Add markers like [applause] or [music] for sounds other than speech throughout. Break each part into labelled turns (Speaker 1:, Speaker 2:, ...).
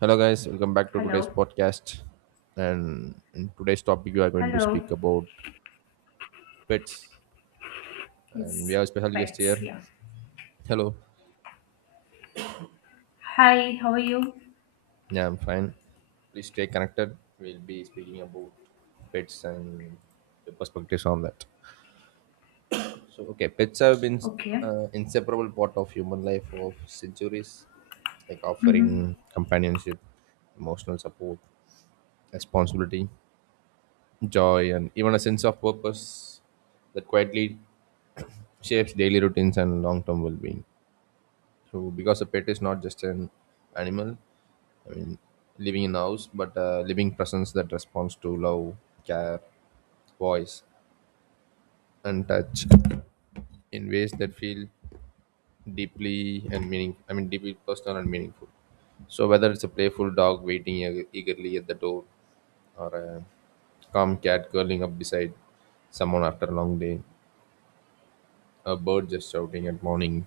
Speaker 1: Hello, guys. Welcome back to today's
Speaker 2: Hello.
Speaker 1: podcast. And in today's topic, we are going to
Speaker 2: Hello.
Speaker 1: speak about pets. And we
Speaker 2: It's
Speaker 1: have a special guest
Speaker 2: pets.
Speaker 1: here.
Speaker 2: Yeah.
Speaker 1: Hello.
Speaker 2: Hi. How are you?
Speaker 1: Yeah, I'm fine. Please stay connected. We'll be speaking about pets and the perspectives on that. So, okay, pets have been
Speaker 2: Okay.
Speaker 1: inseparable part of human life for centuries, like
Speaker 2: Mm-hmm.
Speaker 1: offering companionship, emotional support, responsibility, joy, and even a sense of purpose that quietly shapes daily routines and long-term well-being. So, because a pet is not just an animal, I mean, living in a house, but a living presence that responds to love, care, voice, and touch in ways that feel deeply and meaning. I mean, deeply personal and meaningful. So, whether it's a playful dog waiting eagerly at the door, or a calm cat curling up beside someone after a long day, a bird just shouting at morning,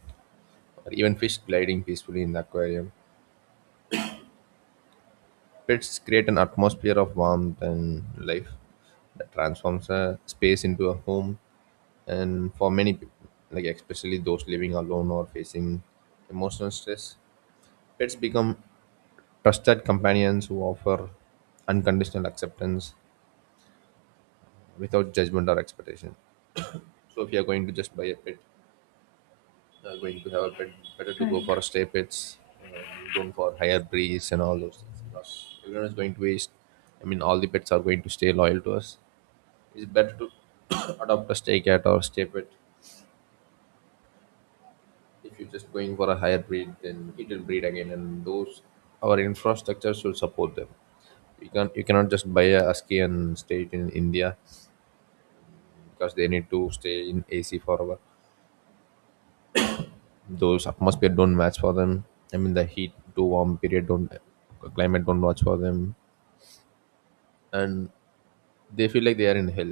Speaker 1: or even fish gliding peacefully in the aquarium, pets create an atmosphere of warmth and life that transforms a space into a home. And for many people, like especially those living alone or facing emotional stress, pets become trusted companions who offer unconditional acceptance without judgment or expectation. So if you are going to just buy a pet, going to have a pet, better to go
Speaker 2: Right.
Speaker 1: for a stray pets and don't for higher breeds and all those things because everyone is going to waste. I mean, all the pets are going to stay loyal to us, it's better to [coughs] adopt a stray cat or stray pet. If you're just going for a higher breed, then it will breed again, and those, our infrastructure should support them. You can, you cannot just buy a husky and stay it in India, because they need to stay in AC forever. Those atmosphere don't match for them. I mean, the heat too warm period don't, climate don't watch for them. And they feel like they are in hell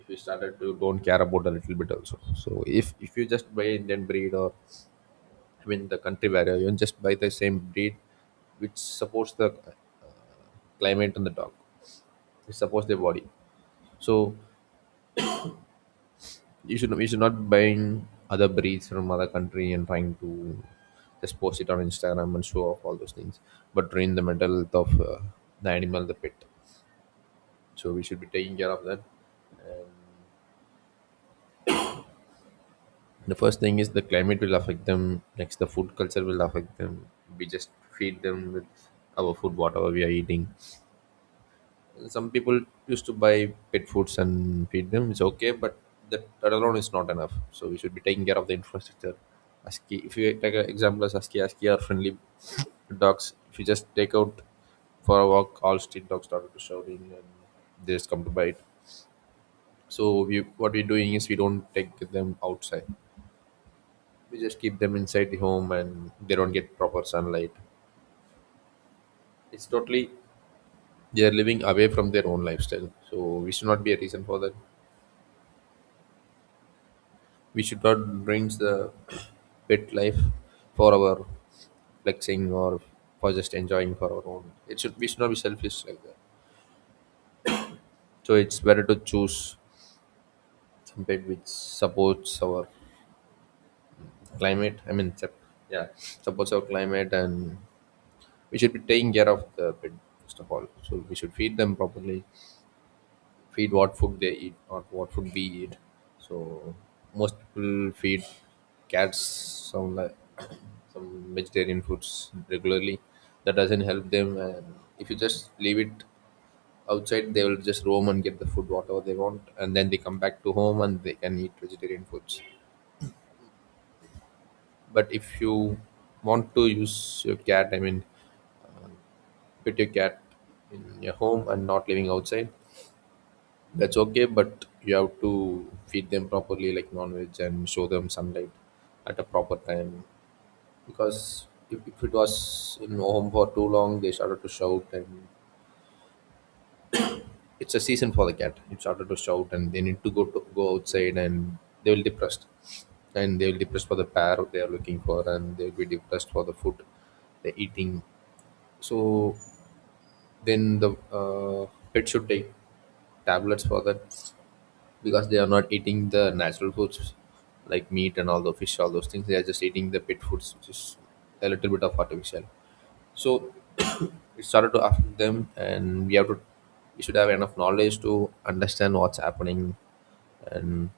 Speaker 1: if you started to don't care about a little bit also. So if you just buy Indian breed, or I mean, the country where you just buy the same breed, which supports the climate and the dog. It supports their body. So you should not buying other breeds from other country and trying to just post it on Instagram and show off all those things, but train the mental health of the animal, the pet. So we should be taking care of that. The first thing is the climate will affect them. Next, the food culture will affect them. We just feed them with our food, whatever we are eating. Some people used to buy pet foods and feed them. It's okay, but that alone is not enough. So we should be taking care of the infrastructure. ASCII, if you take an example as ASCII, ASCII are friendly dogs. If you just take out for a walk, all street dogs started to shouting and they just come to bite. So we, what we're doing is we don't take them outside. We just keep them inside the home and they don't get proper sunlight. It's totally they are living away from their own lifestyle. So we should not be a reason for that. We should not bring the pet life for our flexing or for just enjoying for our own. It should, we should not be selfish like that. So it's better to choose some pet which supports our climate. I mean, yeah, supports our climate, and we should be taking care of the pet first of all. So we should feed them properly. Feed what food they eat, not what food we eat. So most people feed cats some like [coughs] [clears throat] some vegetarian foods regularly. That doesn't help them, and if you just leave it outside, they will just roam and get the food whatever they want, and then they come back to home and they can eat vegetarian foods. But if you want to use your cat, I mean, put your cat in your home and not living outside, that's okay, but you have to feed them properly, like non-veg, and show them sunlight at a proper time. Because if it was in home for too long, they started to shout, and it's a season for the cat. It started to shout, and they need to go outside, and they will depressed, and they will depressed for the pair they are looking for, and they will be depressed for the food they're eating. So then the pet should take tablets for that because they are not eating the natural foods like meat and all the fish, all those things. They are just eating the pet foods, which is a little bit of artificial. So it started to affect them, and we have to we should have enough knowledge to understand what's happening and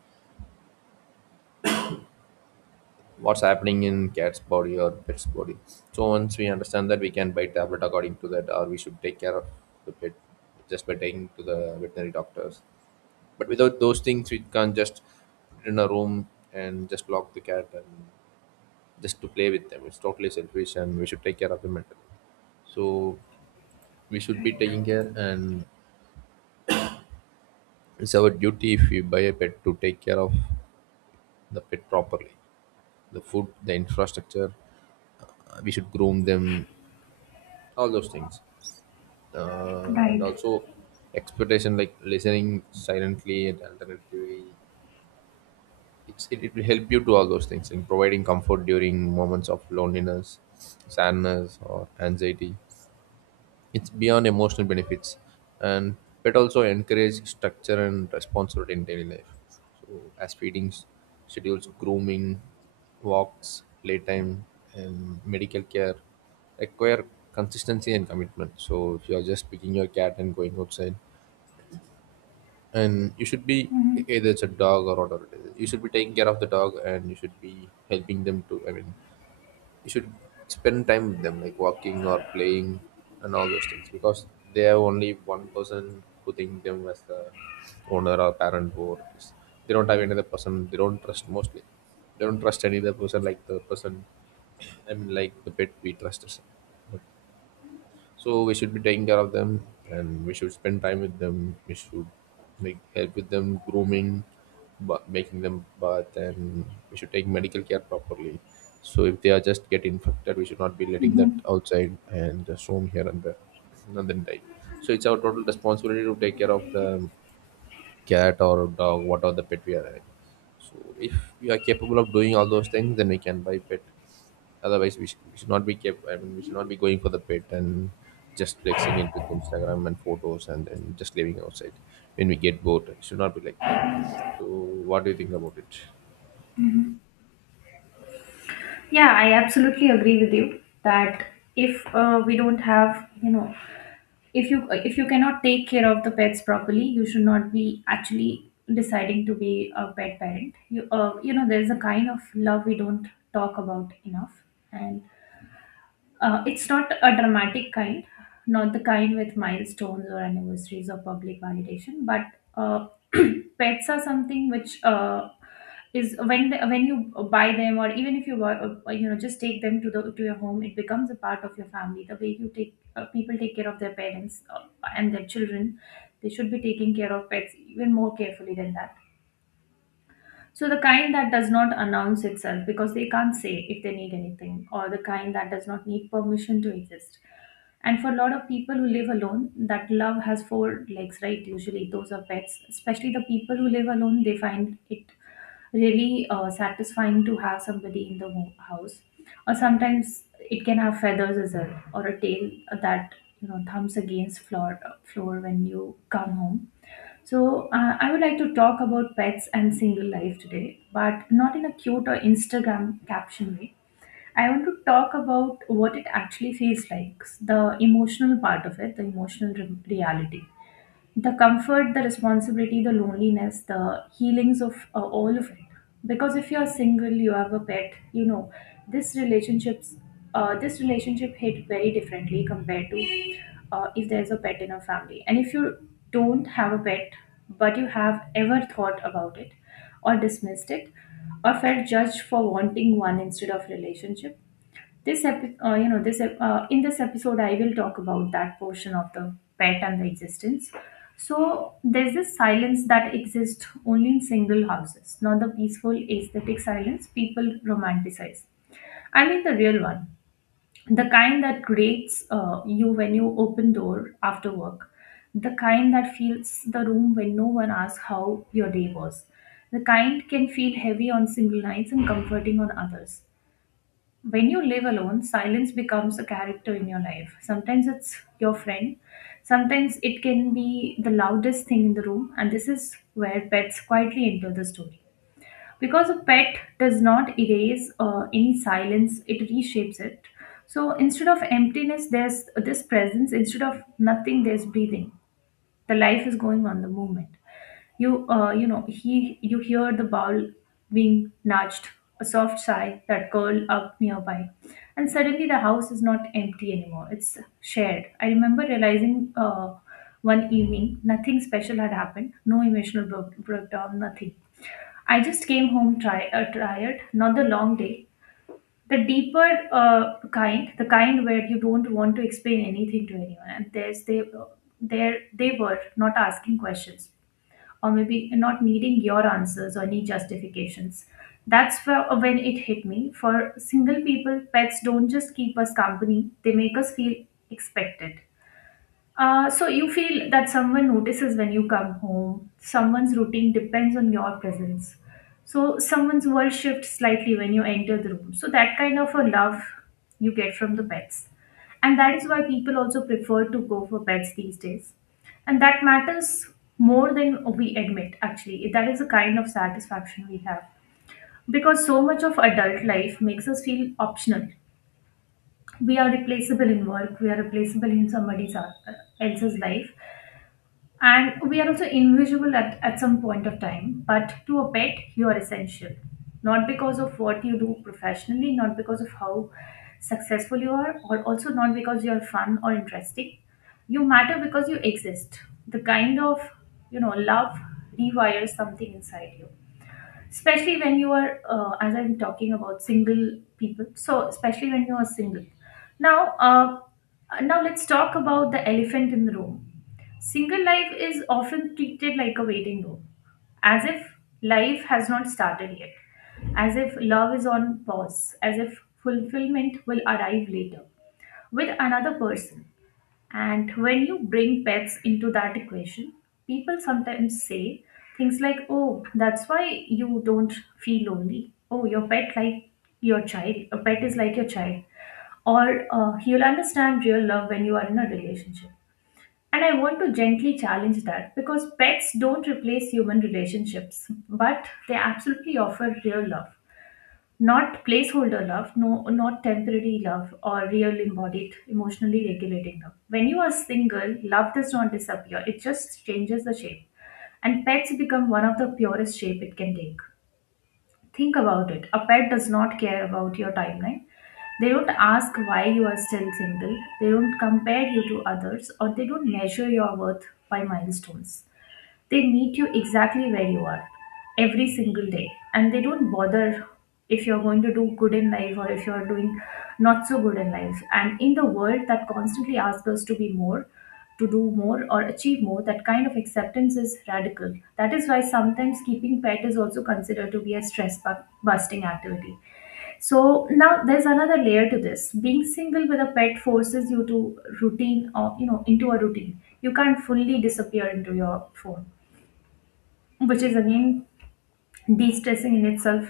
Speaker 1: what's happening in cat's body or pet's body. So once we understand that, we can buy tablet according to that, or we should take care of the pet just by taking to the veterinary doctors. But without those things, we can't just put it in a room and just lock the cat and just to play with them. It's totally selfish, and we should take care of them. So we should be
Speaker 2: Right.
Speaker 1: taking care, and it's our duty if we buy a pet to take care of the pet properly, the food, the infrastructure. We should groom them, all those things, and
Speaker 2: Right.
Speaker 1: also expectation like listening silently and alternatively. It will help you to all those things in providing comfort during moments of loneliness, sadness, or anxiety. It's beyond emotional benefits, and pet also encourage structure and responsibility in daily life. So as feedings, schedules, grooming, walks, playtime, and medical care require consistency and commitment. So if you are just picking your cat and going outside, and you should be,
Speaker 2: Mm-hmm.
Speaker 1: either it's a dog or whatever it is, you should be taking care of the dog and you should be helping them to. I mean, you should spend time with them like walking or playing and all those things because they have only one person who think them as the owner or parent or this. They don't have any other person, they don't trust mostly, they don't trust any other person like the person, I mean, like the pet we trust us. But so we should be taking care of them and we should spend time with them, we should like help with them grooming, but making them bath and we should take medical care properly. So if they are just get infected, we should not be letting that
Speaker 2: Mm-hmm.
Speaker 1: outside and just roam here and there and then die. So it's our total responsibility to take care of the cat or dog, whatever the pet we are having. So if we are capable of doing all those things, then we can buy pet. Otherwise, we, we should not be kept. I mean, we should not be going for the pet and just flexing it with Instagram and photos and then just living outside when we get bored. It should not be like that. So, what do you think about it?
Speaker 2: Yeah, I absolutely agree with you that if we don't have, if you cannot take care of the pets properly, you should not be actually deciding to be a pet parent. You know, there's a kind of love we don't talk about enough, and it's not a dramatic kind, not the kind with milestones or anniversaries or public validation, but uh, [clears throat] pets are something which is when when you buy them, or even if you buy, just take them to the to your home, it becomes a part of your family. The way you take people take care of their parents, and their children, they should be taking care of pets even more carefully than that. So the kind that does not announce itself because they can't say if they need anything, or the kind that does not need permission to exist. And for a lot of people who live alone, that love has four legs, right? Usually, those are pets. Especially the people who live alone, they find it really satisfying to have somebody in the house. Or sometimes it can have feathers as well, or a tail that thumps against floor when you come home. So, I would like to talk about pets and single life today, but not in a cute or Instagram caption way. I want to talk about what it actually feels like, the emotional part of it, the emotional reality, the comfort, the responsibility, the loneliness, the healings of all of it. Because if you're single, you have a pet, this relationships, this relationship hit very differently compared to, if there's a pet in a family. And if you don't have a pet, but you have ever thought about it, or dismissed it, or felt judged for wanting one instead of relationship, this epi- you know, this ep- in this episode, I will talk about that portion of the pet and the existence. So there's this silence that exists only in single houses, not the peaceful aesthetic silence people romanticize. I mean the real one, the kind that grates you when you open door after work, the kind that fills the room when no one asks how your day was, the kind can feel heavy on single nights and comforting on others. When you live alone, silence becomes a character in your life. Sometimes it's your friend, sometimes it can be the loudest thing in the room, and this is where pets quietly enter the story. Because a pet does not erase any silence, it reshapes it. So instead of emptiness, there's this presence, instead of nothing, there's breathing, the life is going on, the movement. You uh, you know he you hear the bowl being nudged, a soft sigh that curled up nearby, and suddenly the house is not empty anymore, it's shared. I remember realizing, uh, one evening, nothing special had happened, no emotional breakdown, nothing. I just came home, tired, not the long day, the deeper kind, the kind where you don't want to explain anything to anyone, and there's they there they were not asking questions, or maybe not needing your answers or any justifications. That's where, when it hit me, for single people pets don't just keep us company, they make us feel expected. So you feel that someone notices when you come home. Someone's routine depends on your presence. So someone's world shifts slightly when you enter the room. So that kind of a love you get from the pets. And that is why people also prefer to go for pets these days. And that matters more than we admit, actually. That is the kind of satisfaction we have. Because so much of adult life makes us feel optional. We are replaceable in work, we are replaceable in somebody else's life, and we are also invisible at some point of time, but to a pet, you are essential. Not because of what you do professionally, not because of how successful you are, or also not because you are fun or interesting. You matter because you exist. The kind of, love rewires something inside you, especially when you are, as I'm talking about single people, so especially when you are single now. Uh, now let's talk about the elephant in the room. Single life is often treated like a waiting room, as if life has not started yet, as if love is on pause, as if fulfillment will arrive later with another person. And when you bring pets into that equation, people sometimes say things like, oh, that's why you don't feel lonely. Oh, your pet like your child. A pet is like your child. Or you'll understand real love when you are in a relationship. And I want to gently challenge that because pets don't replace human relationships, but they absolutely offer real love. Not placeholder love, no, not temporary love, or real embodied, emotionally regulating love. When you are single, love does not disappear, it just changes the shape. And pets become one of the purest shape it can take. Think about it. A pet does not care about your timeline. They don't ask why you are still single. They don't compare you to others, or they don't measure your worth by milestones. They meet you exactly where you are every single day, and they don't bother if you're going to do good in life, or if you're doing not so good in life. And in the world that constantly asks us to be more, to do more or achieve more, that kind of acceptance is radical. That is why sometimes keeping pet is also considered to be a stress busting activity. So now there's another layer to this. Being single with a pet forces you to routine, or into a routine. You can't fully disappear into your phone, which is again de-stressing in itself.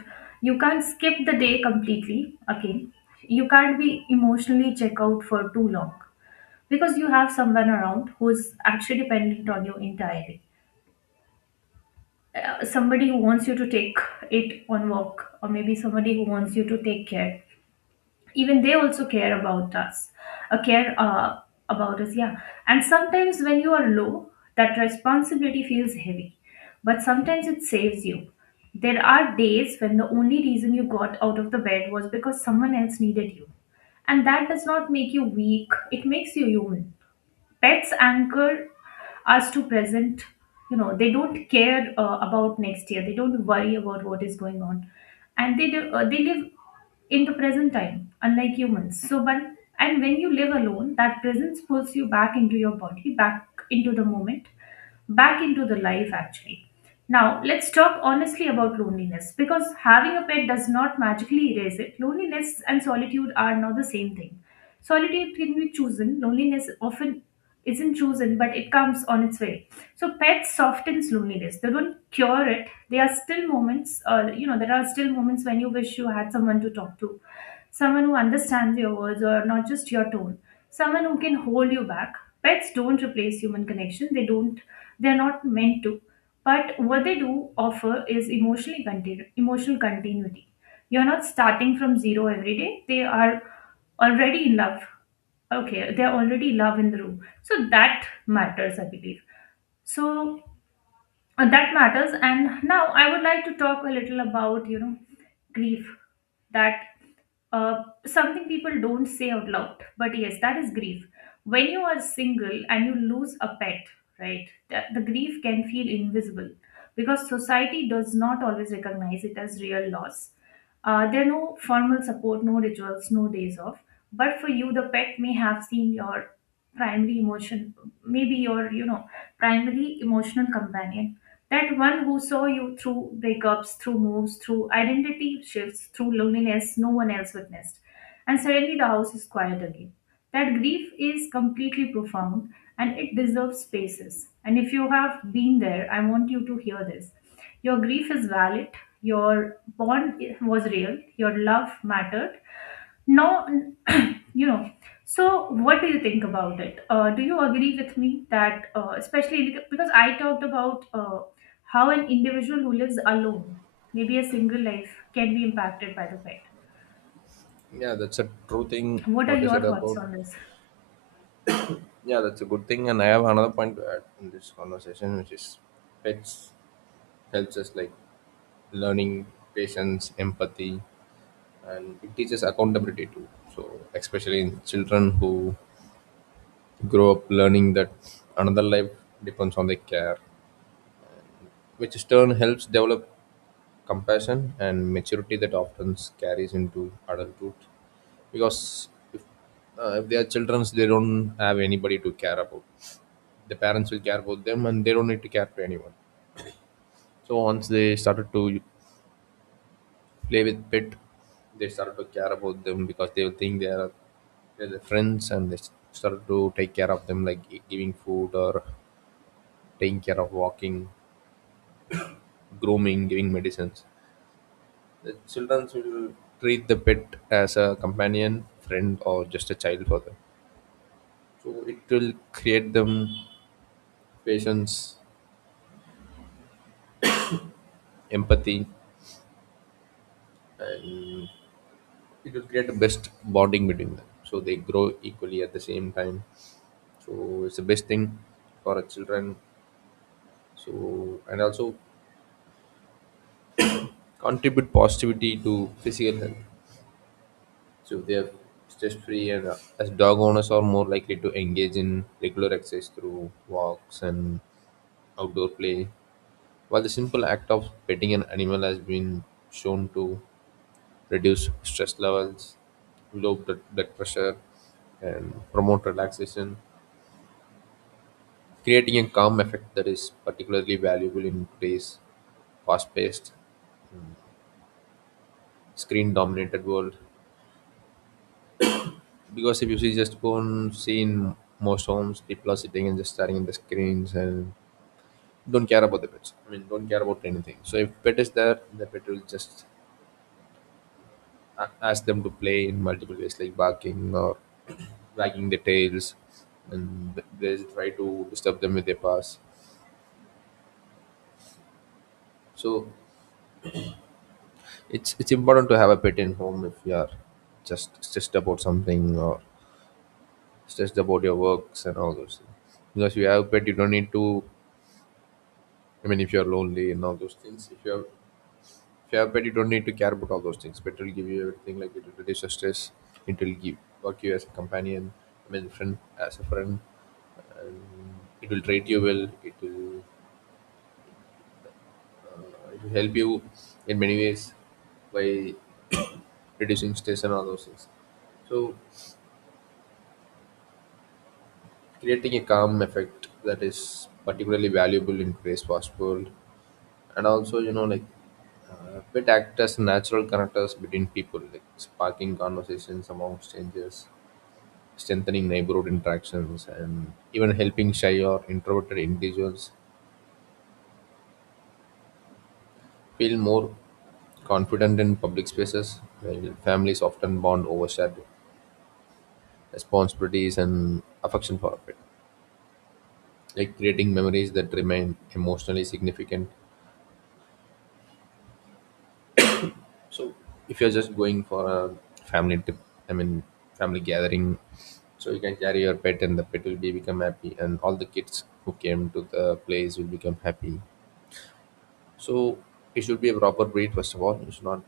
Speaker 2: You can't skip the day completely again, you can't be emotionally check out for too long, because you have someone around who's actually dependent on you entirely. Somebody who wants you to take it on walk, or maybe somebody who wants you to take care, even they also care about us. Care about us, yeah. And sometimes when you are low, that responsibility feels heavy, but sometimes it saves you. There are days when the only reason you got out of the bed was because someone else needed you, and that does not make you weak, it makes you human. Pets anchor us to present. They don't care about next year, they don't worry about what is going on, and they live in the present time unlike humans. So but, and when you live alone, that presence pulls you back into your body, back into the moment, back into the life actually. Now, let's talk honestly about loneliness, because having a pet does not magically erase it. Loneliness and solitude are not the same thing. Solitude can be chosen, loneliness often isn't chosen, but it comes on its way. So, pets softens loneliness. They don't cure it. There are still moments, there are still moments when you wish you had someone to talk to, someone who understands your words or not just your tone, someone who can hold you back. Pets don't replace human connection, they're not meant to, but what they do offer is emotional continuity. You're not starting from zero every day, they are already in love. Okay, they're already love in the room, so that matters, I believe. So that matters. And now I would like to talk a little about grief. That uh, Something people don't say out loud, but yes, that is grief. When you are single and you lose a pet, right, the grief can feel invisible because society does not always recognize it as real loss. There are no formal support, no rituals, no days off, but for you the pet may have seen your primary emotion, maybe your, primary emotional companion, that one who saw you through breakups, through moves, through identity shifts, through loneliness no one else witnessed. And suddenly the house is quiet again. That grief is completely profound, and it deserves spaces. And if you have been there, I want you to hear this. Your grief is valid, your bond was real, your love mattered. No, [clears throat] you know, so, what do you think about it? Do you agree with me that, especially because I talked about how an individual who lives alone, maybe a single life, can be impacted by the pet?
Speaker 1: Yeah, that's a true thing.
Speaker 2: What are
Speaker 1: What you
Speaker 2: your
Speaker 1: said
Speaker 2: thoughts
Speaker 1: about,
Speaker 2: on this?
Speaker 1: yeah, that's a good thing. And I have another point to add in this conversation, which is pets helps us like learning patience, empathy, and it teaches accountability too. So, especially in children who grow up learning that another life depends on their care, which in turn helps develop compassion and maturity that often carries into adulthood. Because if they are children, they don't have anybody to care about. The parents will care about them and they don't need to care for anyone. So once they started to play with pet, they started to care about them because they will think they are, they're their friends, and they started to take care of them like giving food or taking care of walking, grooming, giving medicines. The children will treat the pet as a companion, friend, or just a child for them. So it will create them patience, empathy, and it will create the best bonding between them. So they grow equally at the same time. So it's the best thing for a children. So and also contribute positivity to physical health. So if they are stress-free and as dog owners are more likely to engage in regular exercise through walks and outdoor play. While the simple act of petting an animal has been shown to reduce stress levels, low blood pressure, and promote relaxation, creating a calm effect that is particularly valuable in today's fast-paced, screen-dominated world. Because if you see just go and see in most homes, people are sitting and just staring at the screens and don't care about the pets. I mean, don't care about anything. So if pet is there, the pet will just ask them to play in multiple ways, like barking or wagging their tails, and they try to disturb them with their paws. So it's important to have a pet in home if you are just stressed about something or stressed about your works and all those things. Because if you have a pet, you don't need to. I mean, if you are lonely and all those things, if you have If Yeah, pet, you don't need to care about all those things. Pet will give you everything. Like it'll reduce your stress. It'll give work you as a companion. I mean, friend as a friend. And it will treat you well. It will help you in many ways by reducing stress and all those things. So creating a calm effect that is particularly valuable in today's fast world, and also bit act as natural connectors between people, like sparking conversations among strangers, strengthening neighborhood interactions, and even helping shy or introverted individuals feel more confident in public spaces, while families often bond over shared responsibilities and affection for it, like creating memories that remain emotionally significant. So, if you're just going for a family trip, I mean, family gathering, so you can carry your pet and the pet will be become happy, and all the kids who came to the place will become happy. So it should be a proper breed first of all. You should not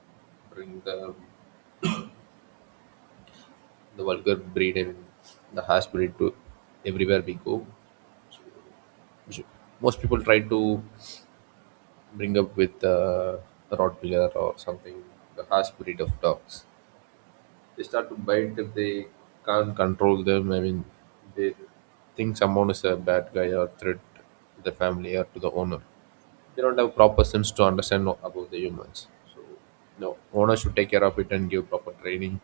Speaker 1: bring the vulgar breed and the harsh breed to everywhere we go. You should- Most people try to bring up with a Rottweiler or something, the harsh breed of dogs. They start to bite if they can't control them. I mean, they think someone is a bad guy or threat to the family or to the owner. They don't have proper sense to understand about the humans. So, no, owner should take care of it and give proper training,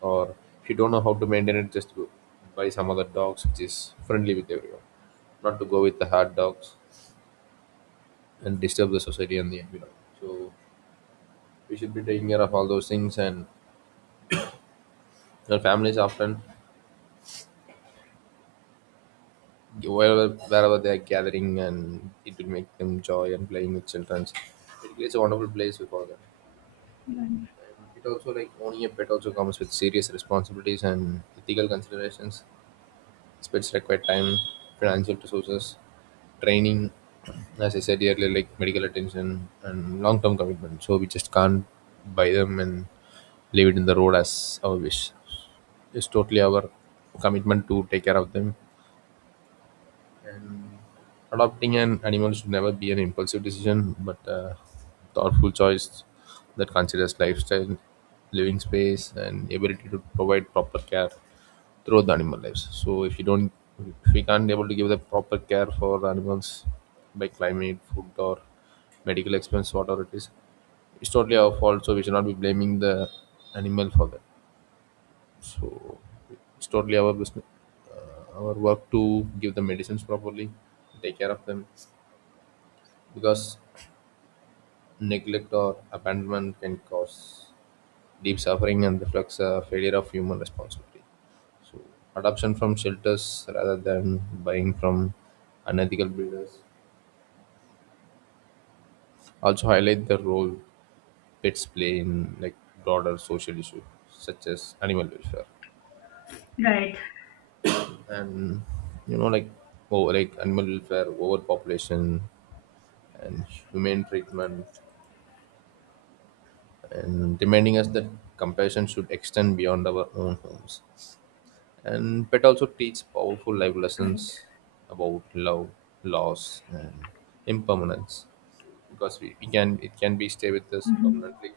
Speaker 1: or if you don't know how to maintain it, just go buy some other dogs which is friendly with everyone, not to go with the hard dogs and disturb the society and the environment. So we should be taking care of all those things, and our families often wherever they are gathering, and it will make them joy, and playing with children, it creates a wonderful place for them.
Speaker 2: Right.
Speaker 1: And it also, like, owning a pet also comes with serious responsibilities and ethical considerations. Pets require time, financial resources, training, as I said earlier, like medical attention and long term commitment. So we just can't buy them and leave it in the road as our wish. It's totally our commitment to take care of them. And adopting an animal should never be an impulsive decision, but a thoughtful choice that considers lifestyle, living space, and ability to provide proper care throughout the animal lives. So if you don't, if we can't able to give the proper care for animals by climate, food, or medical expense, whatever it is, it's totally our fault. So we should not be blaming the animal for that. So it's totally our business, our work to give the medicines properly, take care of them, because neglect or abandonment can cause deep suffering and reflects a failure of human responsibility. So, adoption from shelters rather than buying from unethical breeders also highlight the role pets play in, like, broader social issues such as animal welfare.
Speaker 2: Right.
Speaker 1: And you know like animal welfare, overpopulation, and humane treatment, and reminding us that compassion should extend beyond our own homes. And pet also teach powerful life
Speaker 2: Right.
Speaker 1: lessons about love, loss, and impermanence. Because we can it can be stay with us permanently.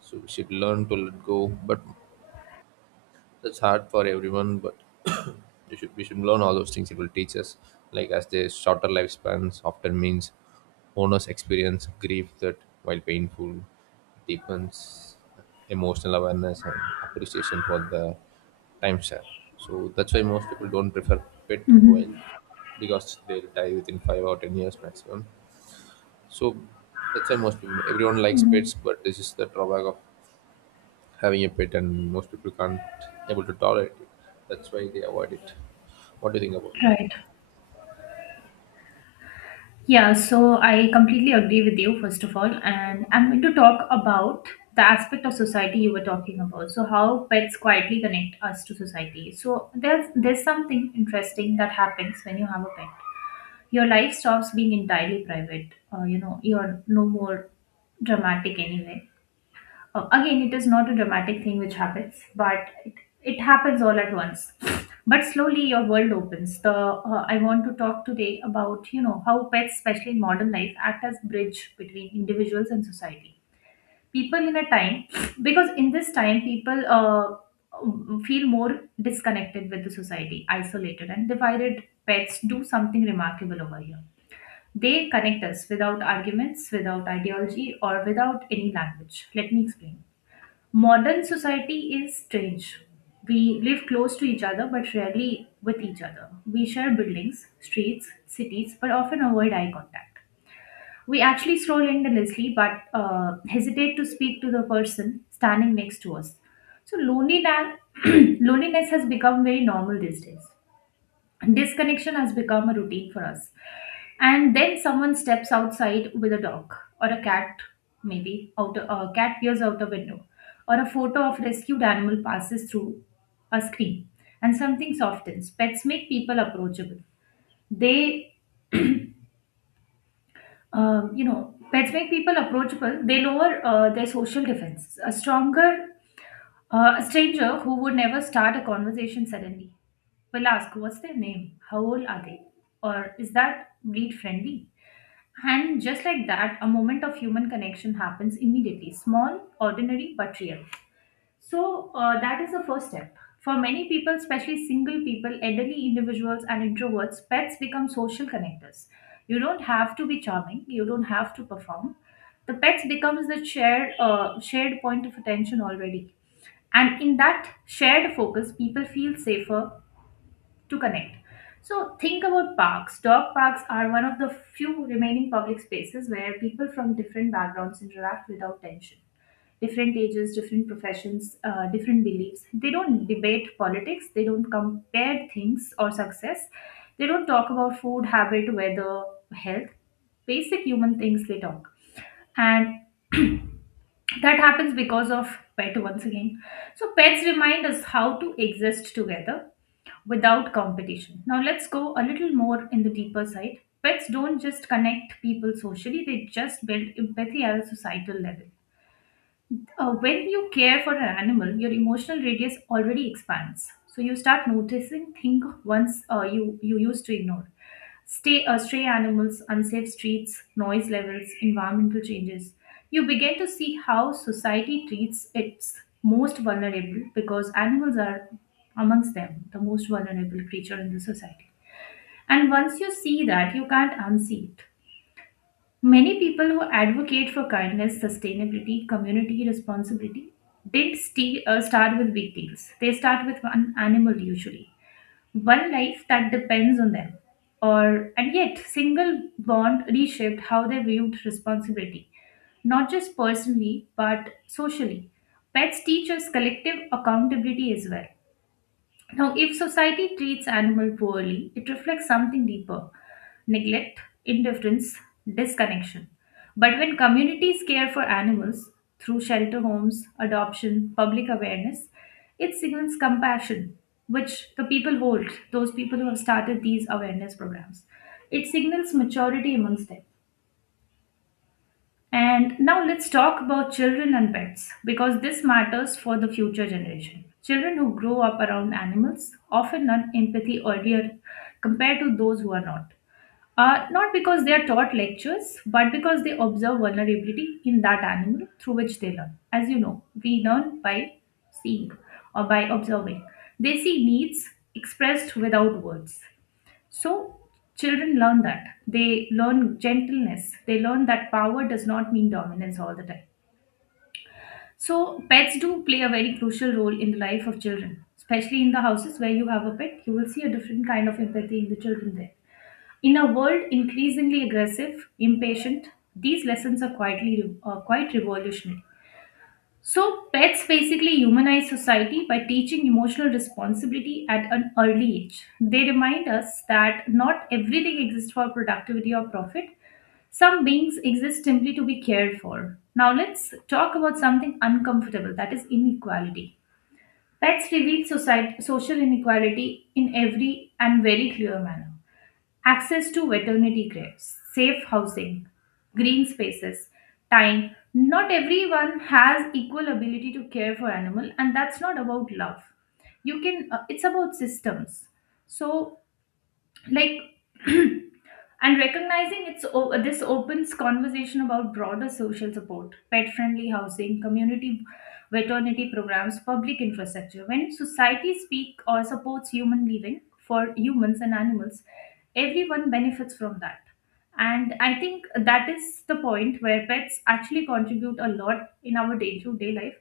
Speaker 1: So we should learn to let go, but that's hard for everyone, but [coughs] [clears throat] we should learn all those things. It will teach us, like as the shorter lifespans often means owners experience grief that, while painful, deepens emotional awareness and appreciation for the time share. So that's why most people don't prefer pet
Speaker 2: Hmm.
Speaker 1: while because they'll die within 5 or 10 years maximum. So that's why most people, everyone likes pets, but this is the drawback of having a pet, and most people can't able to tolerate it. That's why they avoid it. What do you think about it?
Speaker 2: Right. Yeah, so I completely agree with you, first of all. And I'm going to talk about the aspect of society you were talking about. So, how pets quietly connect us to society. So, there's something interesting that happens when you have a pet. Your life stops being entirely private. You're no more dramatic anyway. Again, it is not a dramatic thing which happens, but it happens all at once. But slowly, your world opens. The I want to talk today about you know how pets, especially in modern life, act as bridge between individuals and society. People in a time, because in this time, people feel more disconnected with the society, isolated and divided. Pets do something remarkable over here. They connect us without arguments, without ideology, or without any language. Let me explain. Modern society is strange. We live close to each other but rarely with each other. We share buildings, streets, cities, but often avoid eye contact. We actually stroll endlessly but hesitate to speak to the person standing next to us. So loneliness, [clears throat] loneliness has become very normal these days. Disconnection has become a routine for us. And then someone steps outside with a dog or a cat, maybe out a cat peers out a window, or a photo of rescued animal passes through a screen, and something softens. Pets make people approachable. They pets make people approachable. They lower their social defenses. A stranger who would never start a conversation suddenly will ask what's their name, how old are they, or is that breed friendly. And just like that, a moment of human connection happens immediately. Small, ordinary, but real. So that is the first step. For many people, especially single people, elderly individuals, and introverts, pets become social connectors. You don't have to be charming. You don't have to perform. The pets becomes the shared point of attention already. And in that shared focus, people feel safer, to connect. So think about parks. Dog parks are one of the few remaining public spaces where people from different backgrounds interact without tension. Different ages, different professions, different beliefs. They don't debate politics. They don't compare things or success. They don't talk about food, habit, weather, health. Basic human things they talk. And [clears throat] that happens because of pet once again. So pets remind us how to exist together without competition. Now let's go a little more in the deeper side. Pets don't just connect people socially, they just build empathy at a societal level. When you care for an animal, your emotional radius already expands. So you start noticing things once you used to ignore. Stay Stray animals, unsafe streets, noise levels, environmental changes. You begin to see how society treats its most vulnerable, because animals are amongst them the most vulnerable creature in the society. And once you see that, you can't unsee it. Many people who advocate for kindness, sustainability, community responsibility didn't st- start with big deals. They start with one animal usually, one life that depends on them. Or and yet, single bond reshaped how they viewed responsibility, not just personally but socially. Pets teach us collective accountability as well. Now, if society treats animal poorly, it reflects something deeper: neglect, indifference, disconnection. But when communities care for animals through shelter homes, adoption, public awareness, it signals compassion, which the people hold, those people who have started these awareness programs. It signals maturity amongst them. And now let's talk about children and pets, because this matters for the future generation. Children who grow up around animals often learn empathy earlier compared to those who are not. Not because they are taught lectures, but because they observe vulnerability in that animal through which they learn. As you know, we learn by seeing or by observing. They see needs expressed without words. So children learn that. They learn gentleness. They learn that power does not mean dominance all the time. So pets do play a very crucial role in the life of children, especially in the houses where you have a pet. You will see a different kind of empathy in the children there. In a world increasingly aggressive, impatient, these lessons are quite revolutionary. So, pets basically humanize society by teaching emotional responsibility at an early age. They remind us that not everything exists for productivity or profit. Some beings exist simply to be cared for. Now, let's talk about something uncomfortable, that is inequality. Pets reveal society, social inequality in every and very clear manner. Access to veterinary care, safe housing, green spaces, time. Not everyone has equal ability to care for animal, and that's not about love. You can. It's about systems. So like [clears throat] and recognizing this opens conversation about broader social support, pet friendly housing, community veterinary programs, public infrastructure. When society speak or supports human living, for humans and animals, everyone benefits from that. And I think that is the point where pets actually contribute a lot in our day to day life,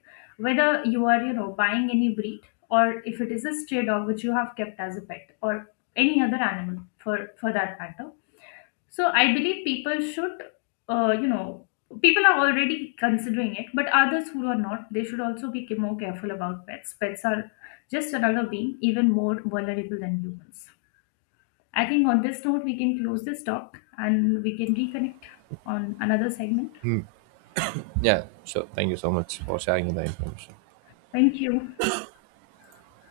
Speaker 2: whether you are you know buying any breed, or if it is a stray dog which you have kept as a pet, or any other animal for that matter. So I believe people should uh, you know people are already considering it, but others who are not, they should also be more careful about pets. Pets are just another being, even more vulnerable than humans. I think on this note we can close this talk and we can reconnect on another segment.
Speaker 1: Yeah, sure. Thank you so much for sharing the information.
Speaker 2: Thank you.